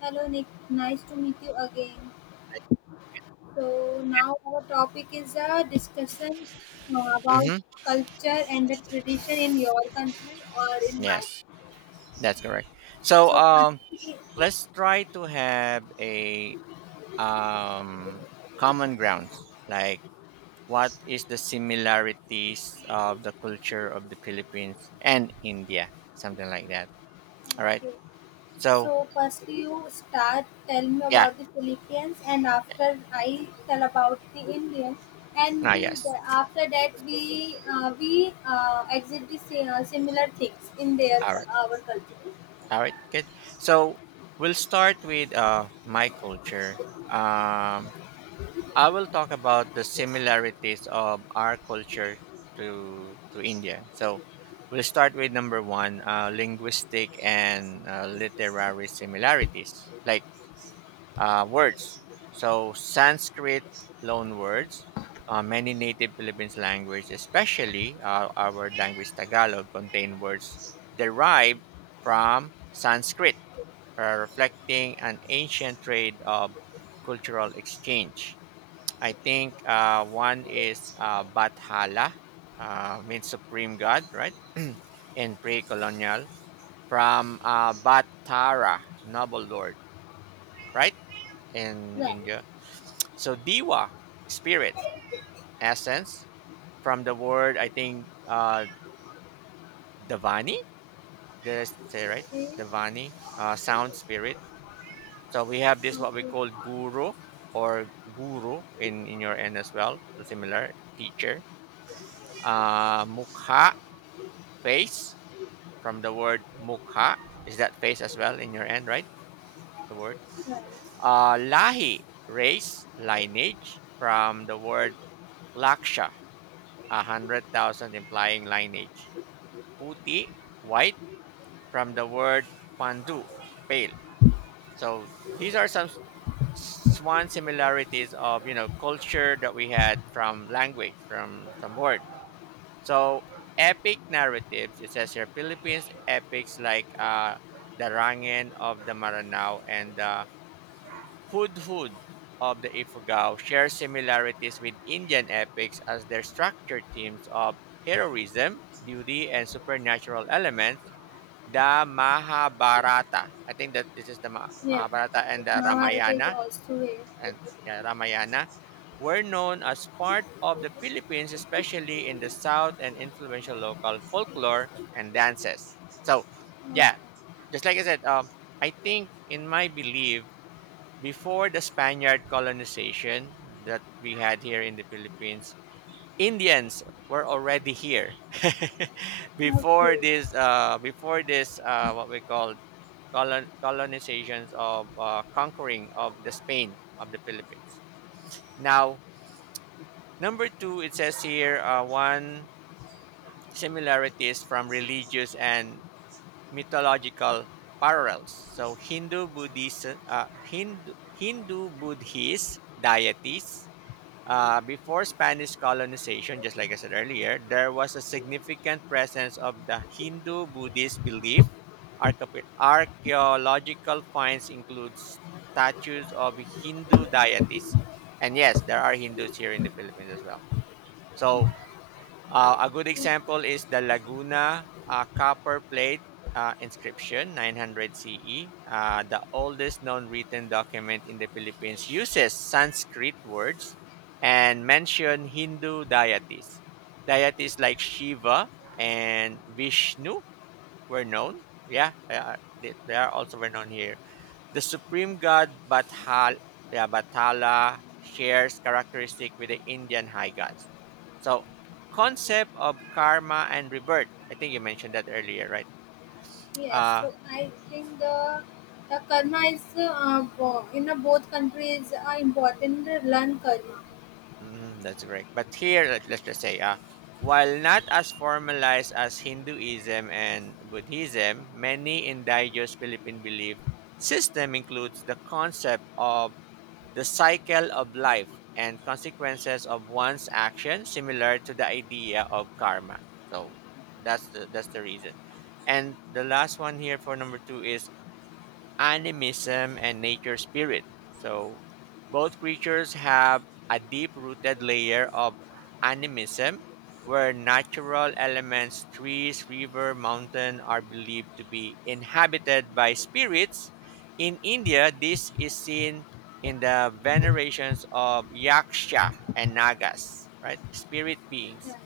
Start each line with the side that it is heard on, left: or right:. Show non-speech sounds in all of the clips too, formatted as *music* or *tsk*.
left: Hello, Nick. Nice to meet you again. So now our topic is a discussion about
right: Mm-hmm.
left: culture and the tradition in your country or in mine.
right: Yes, that's correct. So
left: So firstly,
right: let's try to have a um, common grounds. Like, what is the similarities of the culture of the Philippines and India? Something like that. All right.
left: okay.
right: So
left: So firstly, you start. Tell me
right: yeah.
left: about the Philippines, and after I tell about the Indian,
right: Ah,
left: and
right: yes.
left: after that we exit the similar things in their
right: All right.
left: our culture.
right: All right. Good. So we'll start with my culture. Um, I will talk about the similarities of our culture to India. So we'll start with number one, linguistic and literary similarities, like words. So Sanskrit loan words. Many native Philippines language, especially our language Tagalog, contain words derived from Sanskrit, reflecting an ancient trade of cultural exchange. I think one is Bathala, means supreme god, right? In pre-colonial, from Batara, noble lord, right? In
left: Right.
right: India. So Diwa, spirit, essence, from the word, I think, Davani. Did I say right?
left: Okay.
right: Davani, sound spirit. So we have this what we
left: Okay.
right: call guru or guru in your end as well. So, similar teacher. Mukha, face, from the word mukha. Is that face as well in your end, right? The word.
left: Right.
right: Lahi, race, lineage, from the word laksha, 100,000, implying lineage. Puti, white, from the word pandu, pale. So these are some swan similarities of culture that we had from language, from word. So, epic narratives. It says here Philippines epics like the Rangen of the Maranao and the Hudhud of the Ifugao share similarities with Indian epics as their structure themes of heroism, duty, and supernatural elements. The Mahabharata. I think that this is the
left: Yes,
right: Mahabharata and the
left: Mahabharata is
right: Ramayana,
left: also a
right: and yeah, Ramayana were known as part of the Philippines, especially in the south, and influential local folklore and dances. So, yeah, just like I said, I think, in my belief, before the Spaniard colonization that we had here in the Philippines, Indians were already here *laughs* before
left: okay.
right: this. Before this, what we call colonizations of, conquering of the Spain of the Philippines. Now, number two, it says here one similarity is from religious and mythological parallels. So, Hindu Buddhist, Hindu Buddhist deities. Before Spanish colonization, just like I said earlier, there was a significant presence of the Hindu Buddhist belief. Archaeological finds include statues of Hindu deities. And yes, there are Hindus here in the Philippines as well. So a good example is the Laguna copper plate inscription, 900 CE. The oldest known written document in the Philippines uses Sanskrit words and mention Hindu deities. Deities like Shiva and Vishnu were known. Yeah, they are also known here. The supreme god Bathal, yeah, Bathala shares characteristic with the Indian high gods. So, concept of karma and rebirth. I think you mentioned that earlier, right?
left: Yes,
right: Uh,
left: so I think the karma is in the both countries are important. To learn karma.
right: mhm, that's correct. But here, let's just say, while not as formalized as Hinduism and Buddhism, many indigenous Philippine belief system includes the concept of the cycle of life and consequences of one's action similar to the idea of karma. So that's the reason. And the last one here for number 2 is animism and nature spirit. So both creatures have a deep rooted layer of animism, where natural elements, trees, river, mountain, are believed to be inhabited by spirits. In India, this is seen in the venerations of Yaksha and Nagas, right? Spirit beings,
left: Yeah.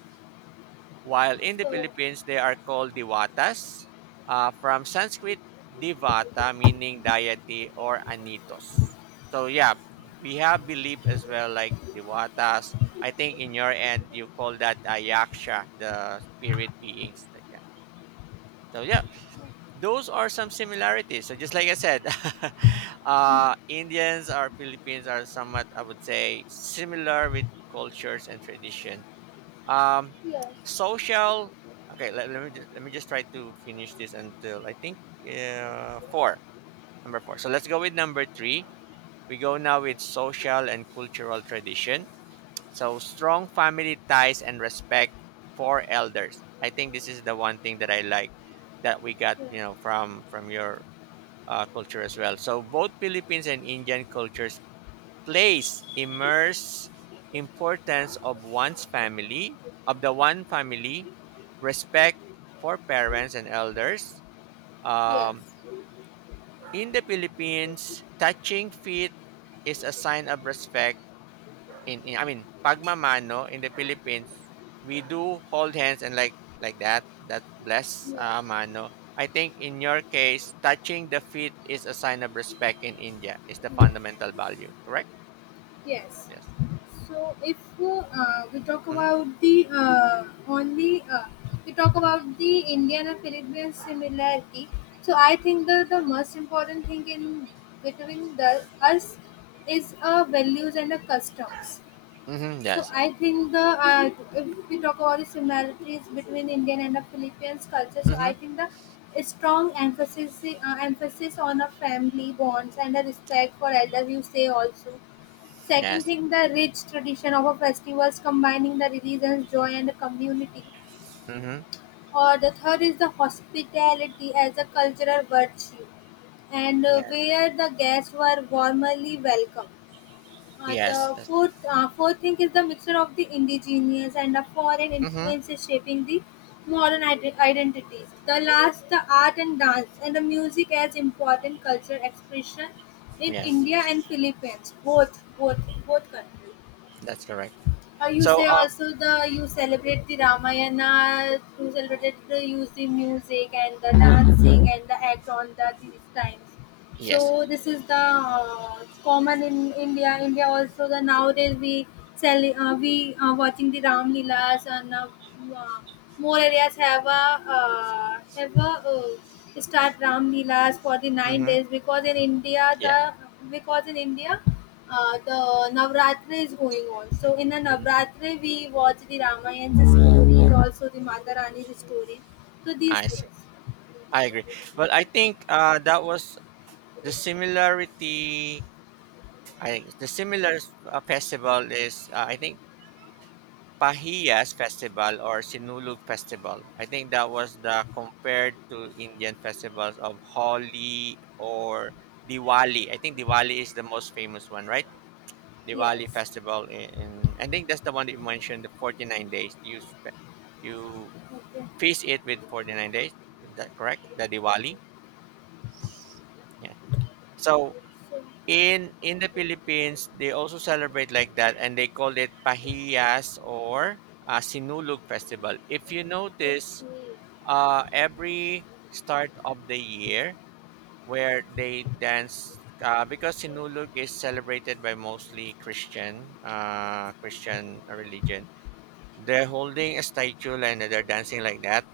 right: while in the
left: So
right: Philippines they are called Diwatas, from Sanskrit Divata, meaning deity, or Anitos. So yeah, we have belief as well like Diwatas. I think in your end you call that a Yaksha, the spirit beings like that. So yeah, those are some similarities. So, just like I said, *laughs*
left: mm,
right: Indians or Philippines are somewhat, I would say, similar with cultures and tradition, um,
left: yes,
right: social. Okay, let me just try to finish this until I think four. Number four. So let's go with number three. We go now with social and cultural tradition. So, strong family ties and respect for elders. I think this is the one thing that I like that we got
left: yeah,
right: from your culture as well. So both Philippines and Indian cultures place immerse importance of one's family, of the one family, respect for parents and elders.
left: yes,
right: um, in the Philippines, touching feet is a sign of respect in, I mean pagmamano, in the Philippines we do hold hands, and like that bless,
left: yes,
right: mano. I think in your case touching the feet is a sign of respect in India, is the
left: yes,
right: fundamental value, correct?
left: yes.
right: Yes.
left: So if we talk
right: Mm-hmm.
left: about the only we talk about the Indian and Peruvian similarity, so I think the most important thing in between the us is values and the customs.
right: Mm-hmm.
left: So
right: Yes.
left: I think the if we talk about the similarities between Indian and the Philippines culture, so
right: Mm-hmm.
left: I think the strong emphasis on a family bonds and a respect for elders. You say also. Second
right: Yes.
left: thing, the rich tradition of a festivals combining the religions, joy, and the community.
right: Mm-hmm.
left: Or the third is the hospitality as a cultural virtue, and
right: Yes.
left: where the guests were warmly welcomed
right: Yes. That's,
left: fourth thing is the mixture of the indigenous and the foreign
right: mm-hmm.
left: influences shaping the modern identities. The last, the art and dance and the music as important cultural expression in
right: Yes.
left: India and Philippines, both countries.
right: That's correct.
left: You
right: So,
left: say also the you celebrate the Ramayana, you celebrate the use the music and the dancing and the act on the these times so
right: yes.
left: this is the common in India. India also the nowadays we sell we are watching the Ram Leelas and uh, more areas have a start Ram Leelas for the nine
right: Mm-hmm.
left: days because in India
right: Yeah.
left: because in India the Navratri is going on. So in the
right: Mm-hmm.
left: Navratri we watch the Ramayana stories, also the Mata Rani's stories. So these
right: I see.
left: things,
right: I agree. But I think that was the similarity. I the similar festival is, I think, Pahiyas festival or Sinulog festival. I think that was the compared to Indian festivals of Holi or Diwali. I think Diwali is the most famous one, right? Diwali
left: yes.
right: festival in, in. I think that's the one that you mentioned, the 49 days. You
left: Okay.
right: feast it with 49 days. Is that correct? The Diwali. Yeah. So
left: So,
right: in the Philippines, they also celebrate like that, and they call it Pahiyas or, Sinulog Festival. If you notice,
left: okay.
right: every start of the year, where they dance. Because Sinulog is celebrated by mostly Christian religion. They're holding a statue and they're dancing like that.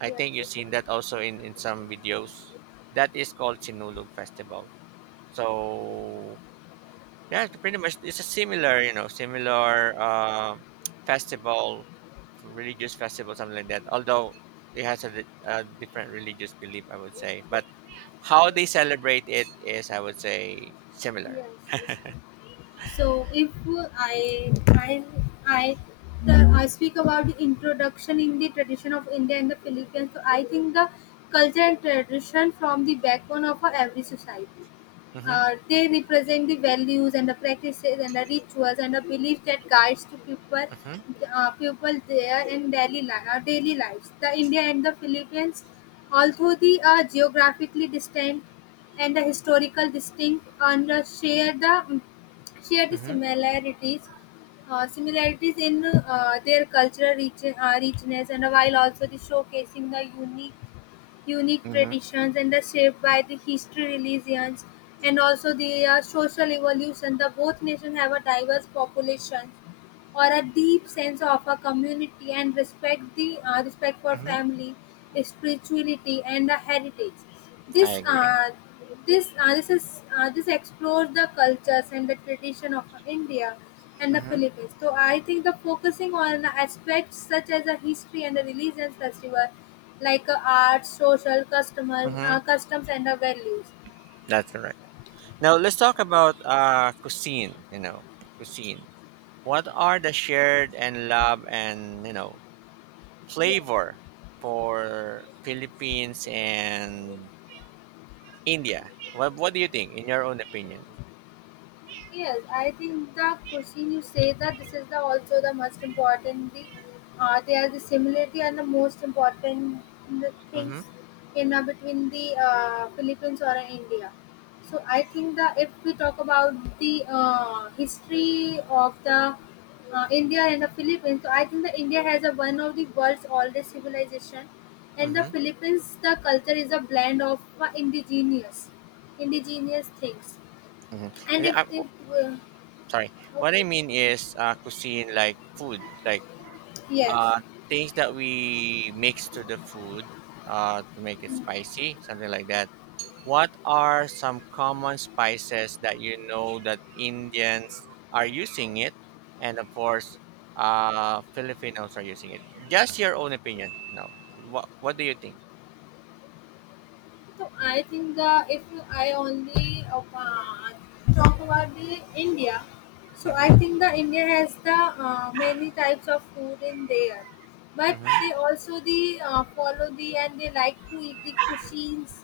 right: I
left: Yes.
right: think you've seen that also in some videos. That is called Sinulog Festival. So yeah, it's pretty much it's a similar, similar, *tsk* festival, religious festival, something like that. Although it has a different religious belief, I would say. But how they celebrate it is, I would say, similar.
left: Yes. So if I I I I speak about the introduction in the tradition of India and the Philippines, so I think the culture and tradition from the backbone of our every society.
right: Mm-hmm,
left: They represent the values and the practices and the rituals and the beliefs that guides to people,
right: mm-hmm,
left: people there in daily li- daily lives. The India and the Philippines, although they are geographically distant and the historical distinct, and share the
right: mm-hmm,
left: similarities similarities in their richness and while also the showcasing the unique
right: mm-hmm,
left: traditions and are shaped by the history, religions, and also the social evolution. The both nations have a diverse population or a deep sense of a community and respect the respect for
right: mm-hmm.
left: family spirituality and the heritage
right: I
left: this
right: agree.
left: uh, this is this explores the cultures and the tradition of india and the
right: Mm-hmm,
left: philippines so I think the focusing on the aspects such as the history and the religions festival like art social customer
right: mm-hmm.
left: customs and the values
right: That's correct. Now let's talk about cuisine, cuisine. What are the shared and love and
left: yes.
right: flavor for Philippines and India? What do you think in your own opinion?
left: Yes, I think the question you say that this is the also the most important. The they are the similarity and the most important the
right: Mm-hmm.
left: things in between the Philippines or India. So I think that if we talk about the history of the India and the Philippines, so I think that India has a one of the world's oldest civilization, and the
right: Mm-hmm.
left: Philippines the culture is a blend of indigenous things
right: Mm-hmm.
left: and if
right: I,
left: they,
right: sorry. What I
left: okay.
right: mean is cuisine, like food, like
left: Yes.
right: uh things that we mix to the food, to make it spicy, something like that. What are some common spices that you know that Indians are using it, and of course, Filipinos are using it? Just your own opinion. No, what do you think?
left: So I think the if I only talk about the India, so I
right: Mm-hmm.
left: think the India has the many types of food in there, but
right: Mm-hmm.
left: they also the follow the and they like to eat the cuisines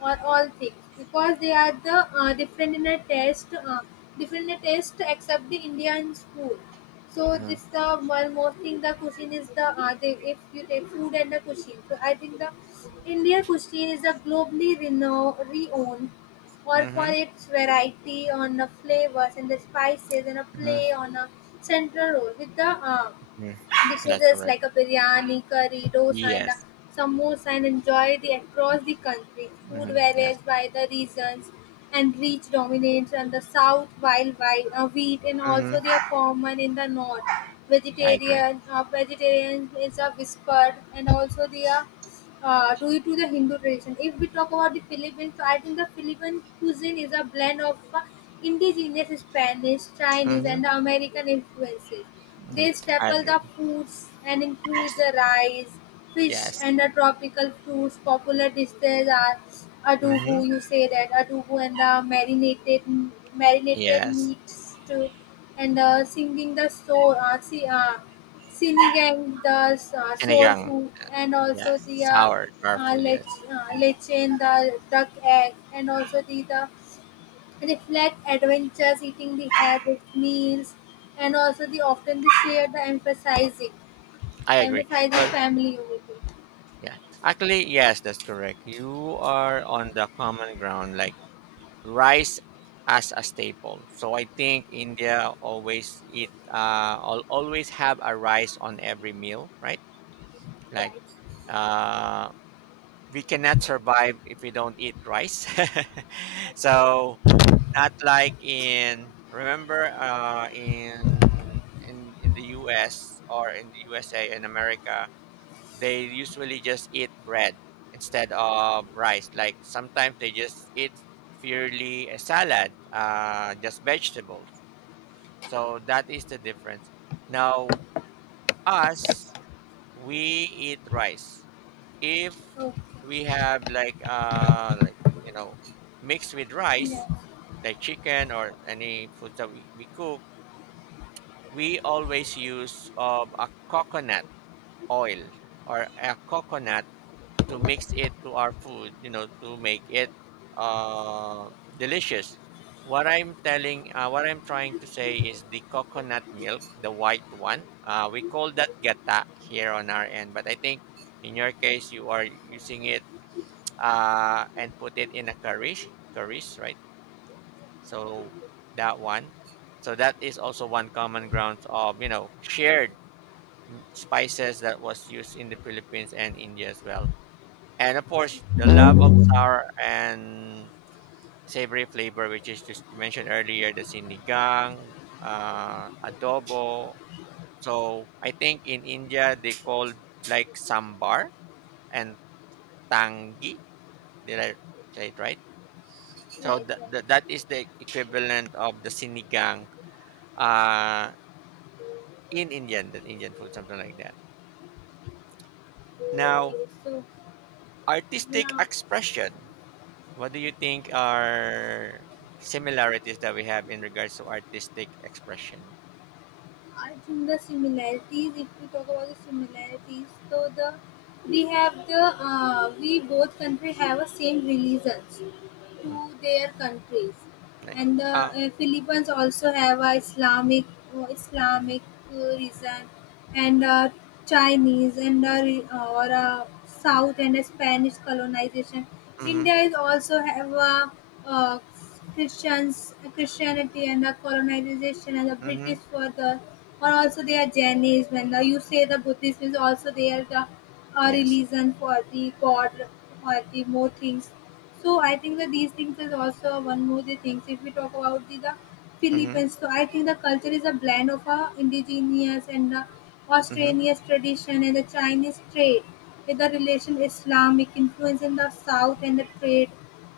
left: or all things because they are the different in a taste except the Indian food. So
right: Mm-hmm.
left: this the one more thing the cuisine is the they, if you take food and the cuisine. So I think the Indian cuisine is a globally renowned or for
right: Mm-hmm.
left: its variety on the flavors and the spices and a
right: Mm-hmm.
left: play on a central role with the
right: hmm That's
left: dishes
right: correct.
left: like a biryani, curry, dosa, and a
right: Yes.
left: samosa and enjoy the across the country. Food
right: Mm-hmm. Yes.
left: varies by the regions and reach dominates in the south while wheat and
right: Mm-hmm.
left: also they are common in the north.
right: I agree.
left: Vegetarian is a whispered and also they are due to the Hindu tradition. If we talk about the Philippines, so I think the Philippine cuisine is a blend of indigenous Spanish, Chinese,
right: Mm-hmm.
left: and the American influences.
right: hmm
left: They
right: I
left: staple
right: agree.
left: the foods and
right: Yes.
left: include the rice, fish,
right: Yes.
left: and the tropical fruits. Popular dishes are
right: Mm-hmm.
left: adobo. You say that adobo and the marinated
right: Yes.
left: meats too, and singing the soul. Sinigang, the soul
right: Sinigang.
left: food, and also
right: Yes.
left: the
right: Sour. Sour
left: uh,
right: food.
left: lech,
right: Yes. Mm-hmm.
left: lechen, the duck egg, and also the reflect adventures, eating the hair with meals, and also the often the share the
right: I agree.
left: emphasizing
right: Well,
left: family unity.
right: yeah. Actually, yes, that's correct. You are on the common ground, like rice as a staple. So I think India always eat, always have a rice on every meal, right? Like,
left: Right.
right: uh, we cannot survive if we don't eat rice. *laughs*
left: Yes,
right: So
left: yes.
right: not like in, remember, in the US or in the USA in America, they usually just eat bread instead of rice. Like sometimes they just eat purely a salad, just vegetables. So that is the difference. Now, us, we eat rice. If
left: Okay.
right: we have like, you know, mixed with rice,
left: Yes.
right: like chicken or any food that we cook, we always use of a coconut oil or a coconut to mix it to our food, to make it delicious. What I'm trying to say is the coconut milk, the white one. We call that gata here on our end, but I think in your case you are using it, and put it in a curry, curries, right? So that one. So that is also one common grounds of shared, spices that was used in the Philippines and India as well, and of course the love of sour and savory flavor, which is, just you mentioned earlier, the sinigang, adobo. So I think in India they call like sambar and tangi. Did I say it right? So
left: Right, right.
right: that is the equivalent of the sinigang, uh, in Indian, the Indian food, something like that. Now,
left: Okay. So
right: artistic
left: now.
right: expression. What do you think are similarities that we have in regards to artistic expression?
left: I think the similarities, if we talk about the similarities, so the we have the we both country have a same religions,
right: Hmm.
left: to their countries.
right: Like,
left: And the
right: ah,
left: Philippines also have a
right: mhm,
left: Islamic reason and Chinese and re- or South and Spanish colonization.
right: mhm,
left: India is also have a uh, Christians Christianity and the colonization and the British
right: mhm,
left: for the or also they are Jainism and the, you say the Buddhism is also they are the a
right: yes,
left: religion for the God or the more things so I think that these things is also one more the things. If we talk about the
right: mhm,
left: Philippines, so I think the culture is a blend of a indigenous and the
right: mhm,
left: Australian tradition and the Chinese trade with the relation Islamic influence in the South and the trade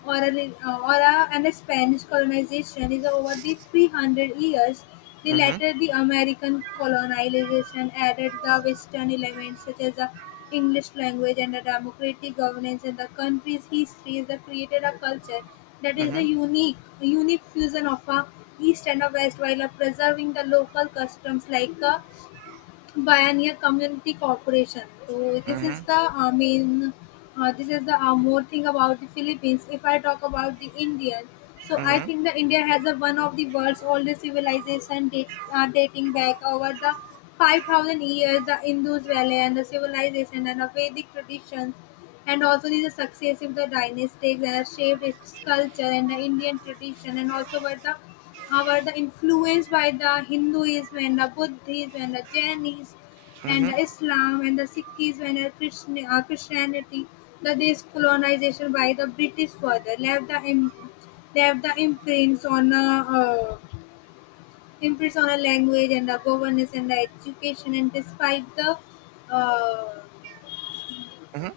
left: or a, re- or a, and the Spanish colonization is over the 300 years the
right: mhm,
left: latter, the American colonization, added the Western elements such as the English language and the democratic governance and the country's history is that created a culture that is a
right: mhm,
left: unique fusion of a East and a West while preserving the local customs like Pioneer Community Corporation. So this is
right: mhm,
left: the I mean, this is the more thing about the Philippines. If I talk about the Indian, so I
right: mhm,
left: think that India has a, one of the world's oldest civilization dating back over the 5,000 years. The Indus Valley and the civilization and the Vedic traditions and also the success of the dynasties that have shaped its culture and the Indian tradition and also were the influenced by the Hinduism and the Buddhism and the Jainism and
right: mhm,
left: the Islam and the Sikhism and the Christianity. The this colonization by the British further left left the uh, imprints on a language and the governance and the education and despite the uh,
right: mhm,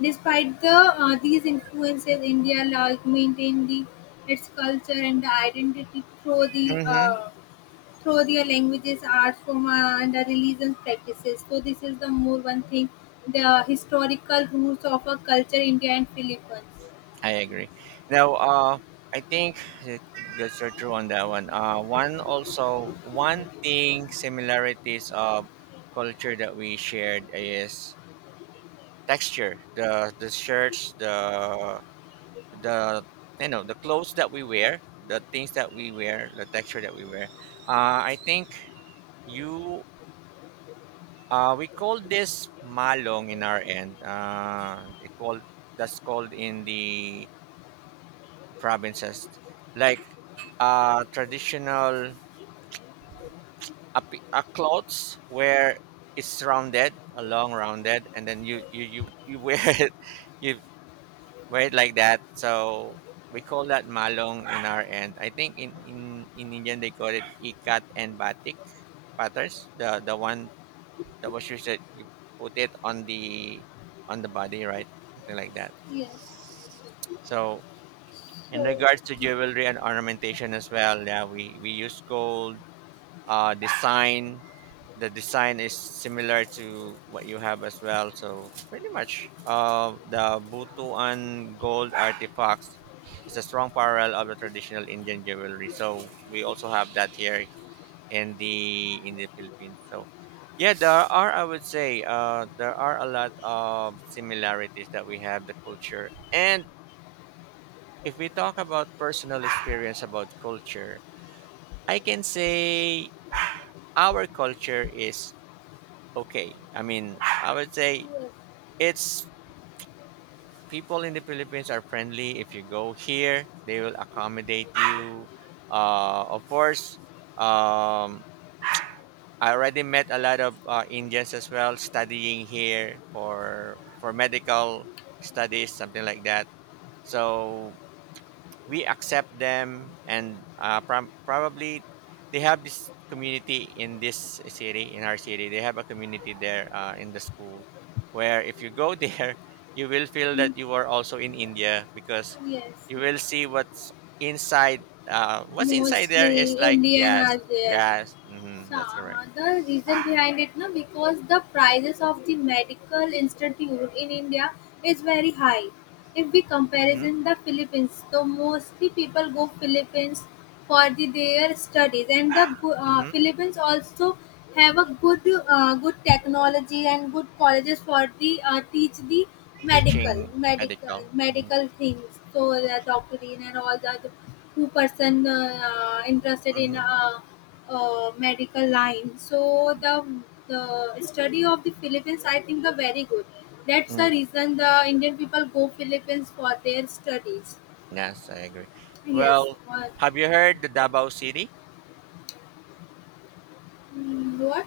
left: despite the these influences, India like maintained its culture and the identity through the
right: mhm.
left: through their languages, arts, form, and the religious practices. So this is the more one thing, the historical roots of a culture, India and Philippines.
right: I agree. Now, I think that- that's so true on that one. One also one thing similarities of culture that we shared is texture. The shirts, the the clothes that we wear, the things that we wear, the texture that we wear, I think you we call this malong in our end. It called That's called in the provinces, like traditional, clothes where it's rounded, a long rounded, and then you wear *laughs* it, you wear it like that. So we call that malong in our end. I think in Indian they call it ikat and batik patterns. The one that was used that you put it on the body, right? Something like that.
left: Yes.
right: So in
left: So
right: regards to jewelry and ornamentation as well, yeah, we use gold. Design, the design is similar to what you have as well, so pretty much the Butuan gold artifacts is a strong parallel of the traditional Indian jewelry, so we also have that here in the Philippines. So yeah, there are, I would say, there are a lot of similarities that we have, the culture. And if we talk about personal experience about culture, I can say our culture is okay. I mean, I would say it's, people in the Philippines are friendly. If you go here, they will accommodate you. Of course, um, I already met a lot of Indians as well studying here for medical studies, something like that. So we accept them, and probably they have this community in this city, in our city. They have a community there in the school, where if you go there *laughs* you will feel that you are also in India, because
left: yes,
right: you will see what's inside, what's inside there
left: mostly
right: is like,
left: Indian
right: yes,
left: are there.
right: yes. Hmm, that's correct.
left: The reason behind it now because the prices of the medical institute in india is very high if we
right: Hmm.
left: comparison the philippines so mostly people go philippines for their studies and
right: Hmm.
left: philippines also have a good good technology and good colleges for the teach the medical
right: Teaching.
left: medical
right: Medical.
left: medical things so the doctorate and all that who person interested in
right: Mm-hmm.
left: medical line. So the study of the Philippines, I think, the very good. That's
right: Hmm.
left: the reason the Indian people go Philippines for their studies.
right: Yes, I agree.
left: Yes.
right: Well,
left: What?
right: have you heard the Davao City?
left: Mm, what?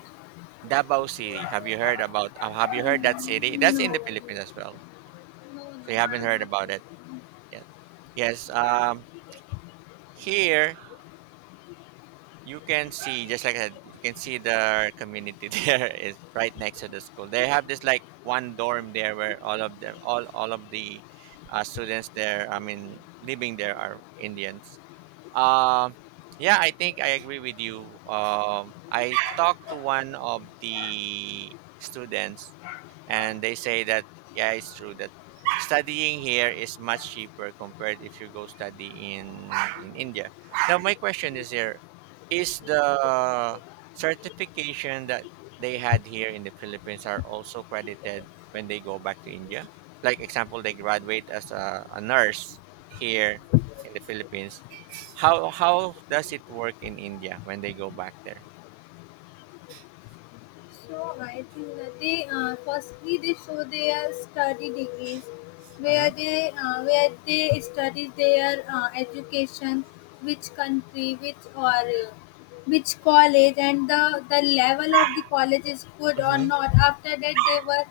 right: Davao City. Have you heard about? Have you heard that city?
left: Mm,
right: That's
left: no.
right: in the Philippines as well.
left: No.
right: So
left: No.
right: you haven't
left: I'm
right: heard
left: not
right: about it
left: here.
right: yet. Yes. Here you can see, just like I said, you can see the community *laughs* there is right next to the school. They have this like one dorm there where all of the students there. I mean, living there are Indians. Um, yeah, I think I agree with you. I talked to one of the students, and they say that yeah, it's true that studying here is much cheaper compared if you go study in India. Now, my question is here: is the certification that they had here in the Philippines are also credited when they go back to India? Like example, they graduate as a nurse here in the Philippines. How does it work in India when they go back there?
left: So I think that they firstly they show their study degrees,
right: Mhm.
left: where they study their education, which country, which or. Which college and the level of the college is good or
right: Mhm.
left: not after that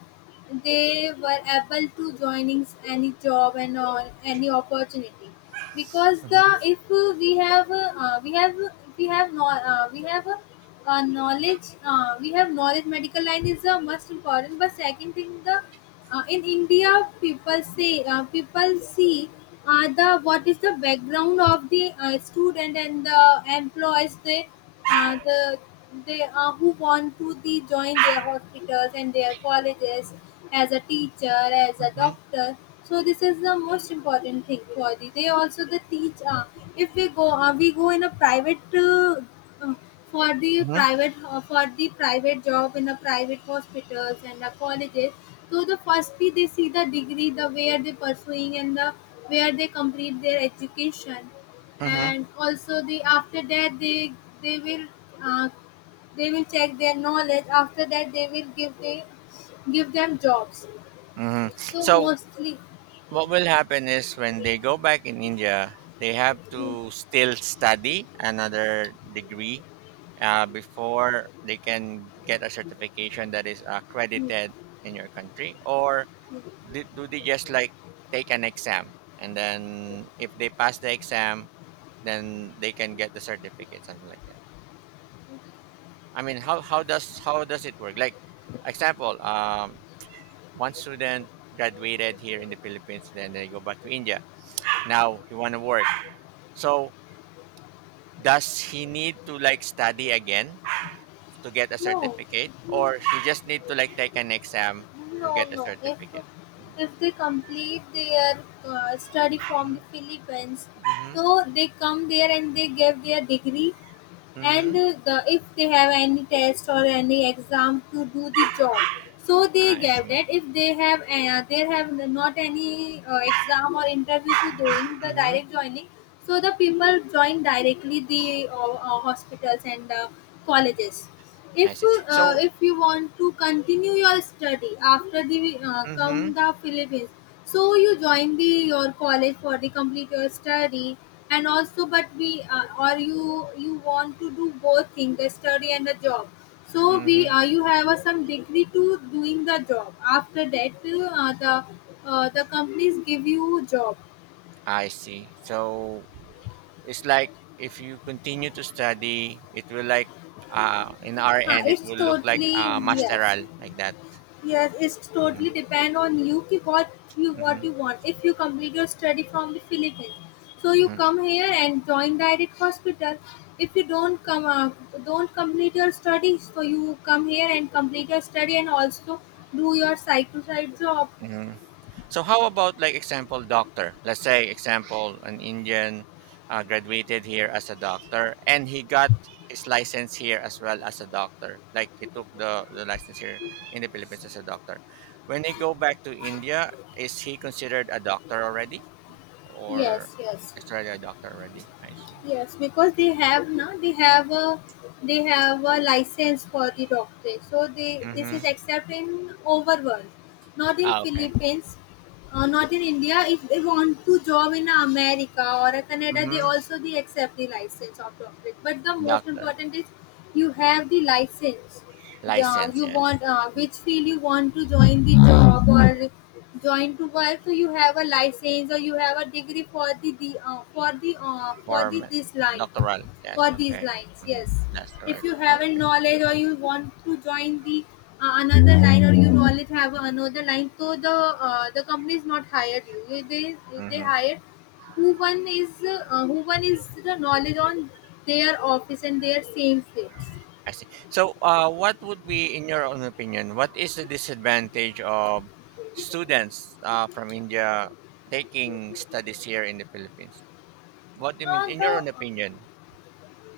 left: they were able to joining any job and all any opportunity because the
right: Mhm.
left: if we have we have we have no we have a, knowledge we have knowledge medical line is a must important but second thing the in India, people see the what is the background of the student and the employees. They the they who want to the join their hospitals and their colleges as a teacher, as a
right: Mhm.
left: doctor. So this is the most important thing for the. They also the teach. If we go, we go in a private for the
right: Mhm.
left: private for the private job in the private hospitals and the colleges. So the firstly they see the degree, the where they pursuing and the where they complete their education,
right: Mhm.
left: and also the after that they will uh, they will check their knowledge. After that they will give they give them jobs.
right: Mhm.
left: So
right: So
left: mostly
right: what will happen is when they go back in India, they have to still study another degree before they can get a certification that is accredited in your country? Or do they just like take an exam, and then if they pass the exam, then they can get the certificate, something like that? I mean, how does it work? Like, example, one student graduated here in the Philippines, then they go back to India. Now he want to work. So does he need to like study again to get a
left: no.
right: certificate, or he just need to like take an exam to
left: No,
right: get a
left: no.
right: certificate?
left: If they complete their study from
right: Mm-hmm.
left: the Philippines,
right: Mm-hmm.
left: so they come there and they give their degree, and
right: Mm-hmm.
left: the, if they have any test or any exam to do the job, so they
right: I
left: give
right: see.
left: that. If they have they have not any exam or interview to doing the
right: Mm-hmm.
left: direct joining, so the people join directly the hospitals and colleges.
right: I
left: If
right: see. So.
left: if you want to continue your study after the come
right: Mm-hmm.
left: the Philippines, so you join the your college for the complete your study and also but we or you want to do both things, the study and the job. So we
right: Mm-hmm.
left: you have a some degree to doing the job. After that, the companies give you job.
right: I see. So it's like if you continue to study, it will like, in our
left: Huh,
right: end it
left: it's
right: will look like
left: totally yes.
right: masteral, like that.
left: Yes, it's totally
right: Hmm.
left: depend on you ki
right: Hmm.
left: what you want. If you complete your study from the Philippines, so you
right: Hmm.
left: come here and join direct hospital. If you don't come don't complete your studies, so you come here and complete your study and also do your side to side job.
right: Hmm. So how about like example doctor? Let's say example an Indian graduated here as a doctor and he got his license here as well as a doctor. Like he took the license here in the Philippines as a doctor. When he go back to India, is he considered a doctor already? Or
left: Yes, yes.
right: is already a doctor already? I see.
left: Yes, because they have now they have a license for the doctor. So they this
right: Mhm.
left: is except in overworld, not in
right: Ah, okay.
left: Philippines, not in India. If they want to job in America or a Canada, they
right: Mhm.
left: also they accept the license of doctor. But the most
right: Doctor.
left: important is you have the license, yeah,
right: License,
left: you
right: yes.
left: want
right: Mm.
left: which field you want to join the job or join to work, so you have a license or you have a degree for the, for the for the
right: Form.
left: this line,
right: Doctoral. Yes,
left: for these
right: okay.
left: lines,
right: Mhm.
left: yes.
right: That's
left: If
right: correct.
left: you have a
right: Okay.
left: knowledge or you want to join the another line or you knowledge have another line, so the company is not hired you, they
right: Mhm.
left: hire who one is the knowledge on their office and their same field.
right: I see. So, what would be, in your own opinion, what is the disadvantage of students from India taking studies here in the Philippines? What do you mean,
left: Uh,
right: in your
left: the
right: own opinion?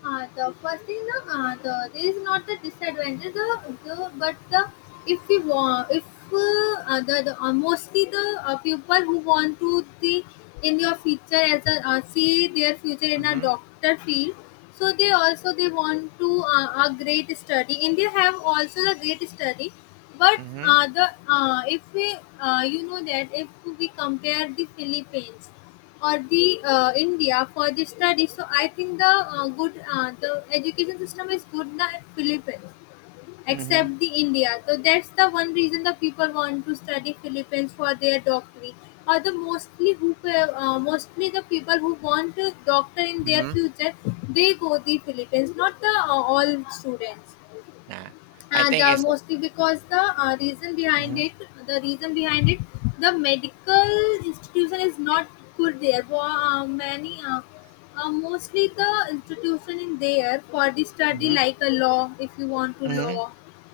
left: The first thing, there is not the disadvantage, the but the if we want, if the, mostly the people who want to the in your future as a see their future in a
right: Mhm.
left: doctor field, so they also they want to a great study. India have also the great study, but
right: Mhm.
left: the if we you know that if we compare the Philippines or the India for the study. So I think the good the education system is good in the Philippines
right: Mhm.
left: except the India. So that's the one reason the people want to study Philippines for their doctorate. Or the mostly who mostly the people who want a doctor in their
right: Mhm.
left: future, they go the Philippines, not the all students
right: Yeah. I
left: and
right: think it's.
left: mostly because the reason behind
right: Mhm.
left: it, the reason behind it, the medical institution is not good there for many mostly the institution in there for the study,
right: Mhm.
left: like a law if you want to
right: Mhm.
left: law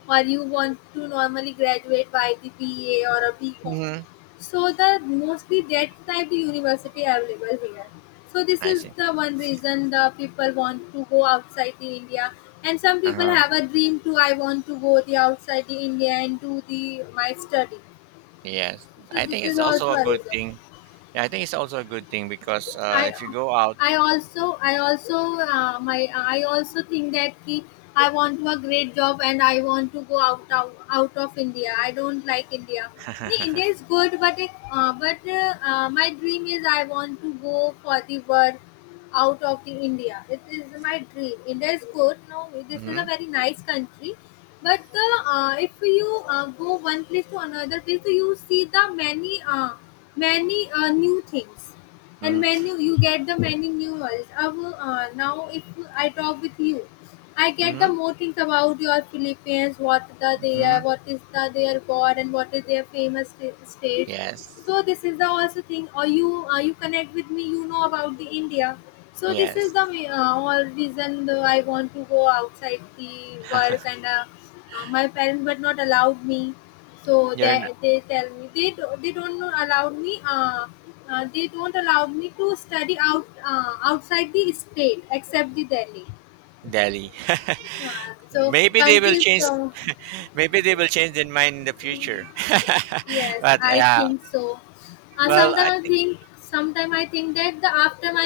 left: or you want to normally graduate by the BA or a B. Com.
right: Mhm.
left: So the mostly that type the university available here. So this
right: I
left: is
right: see.
left: the one reason the people want to go outside the India. And some
right: Uh
left: people
right: huh.
left: have a dream too. I want to go the outside the India and do the my study.
right: Yes,
left: So
right: I
left: this
right: think it's
left: is
right: also
left: also
right: a
left: a
right: good
left: reason.
right: thing. Yeah, I think it's also a good thing because
left: I
right: if you go out,
left: I also my I also think that ki, I want to a great job and I want to go out out out of India. I don't like India. No, India
right: *laughs*
left: is good, but my dream is I want to go for the work out of the India. It is my dream. India is good. No, this is
right: hmm,
left: a very nice country, but the if you go one place to another place, so you see the many new things and
right: hmm,
left: menu you get the menu renewals. Now if I talk with you, I get the
right: hmm,
left: more things about your Philippines, what the their
right: hmm,
left: what is the their god and what is their famous states.
right: yes,
left: So this is the also thing. Or you you connect with me, you know about the India. So this is the
right: yes,
left: all reason though I want to go outside the work and my parents were not allowed me. So
right: you're in
left: they tell me they do, they don't know- allow me they don't allow me to study out outside the state except the Delhi.
right: Delhi. *laughs*
left: So
right: Maybe they will
left: countries
right: change.
left: so
right: Maybe they will change their mind in the future. *laughs*
left: yes,
right: But
left: I
right: yeah,
left: think so.
right: well, I think.
left: Sometimes I think that the after my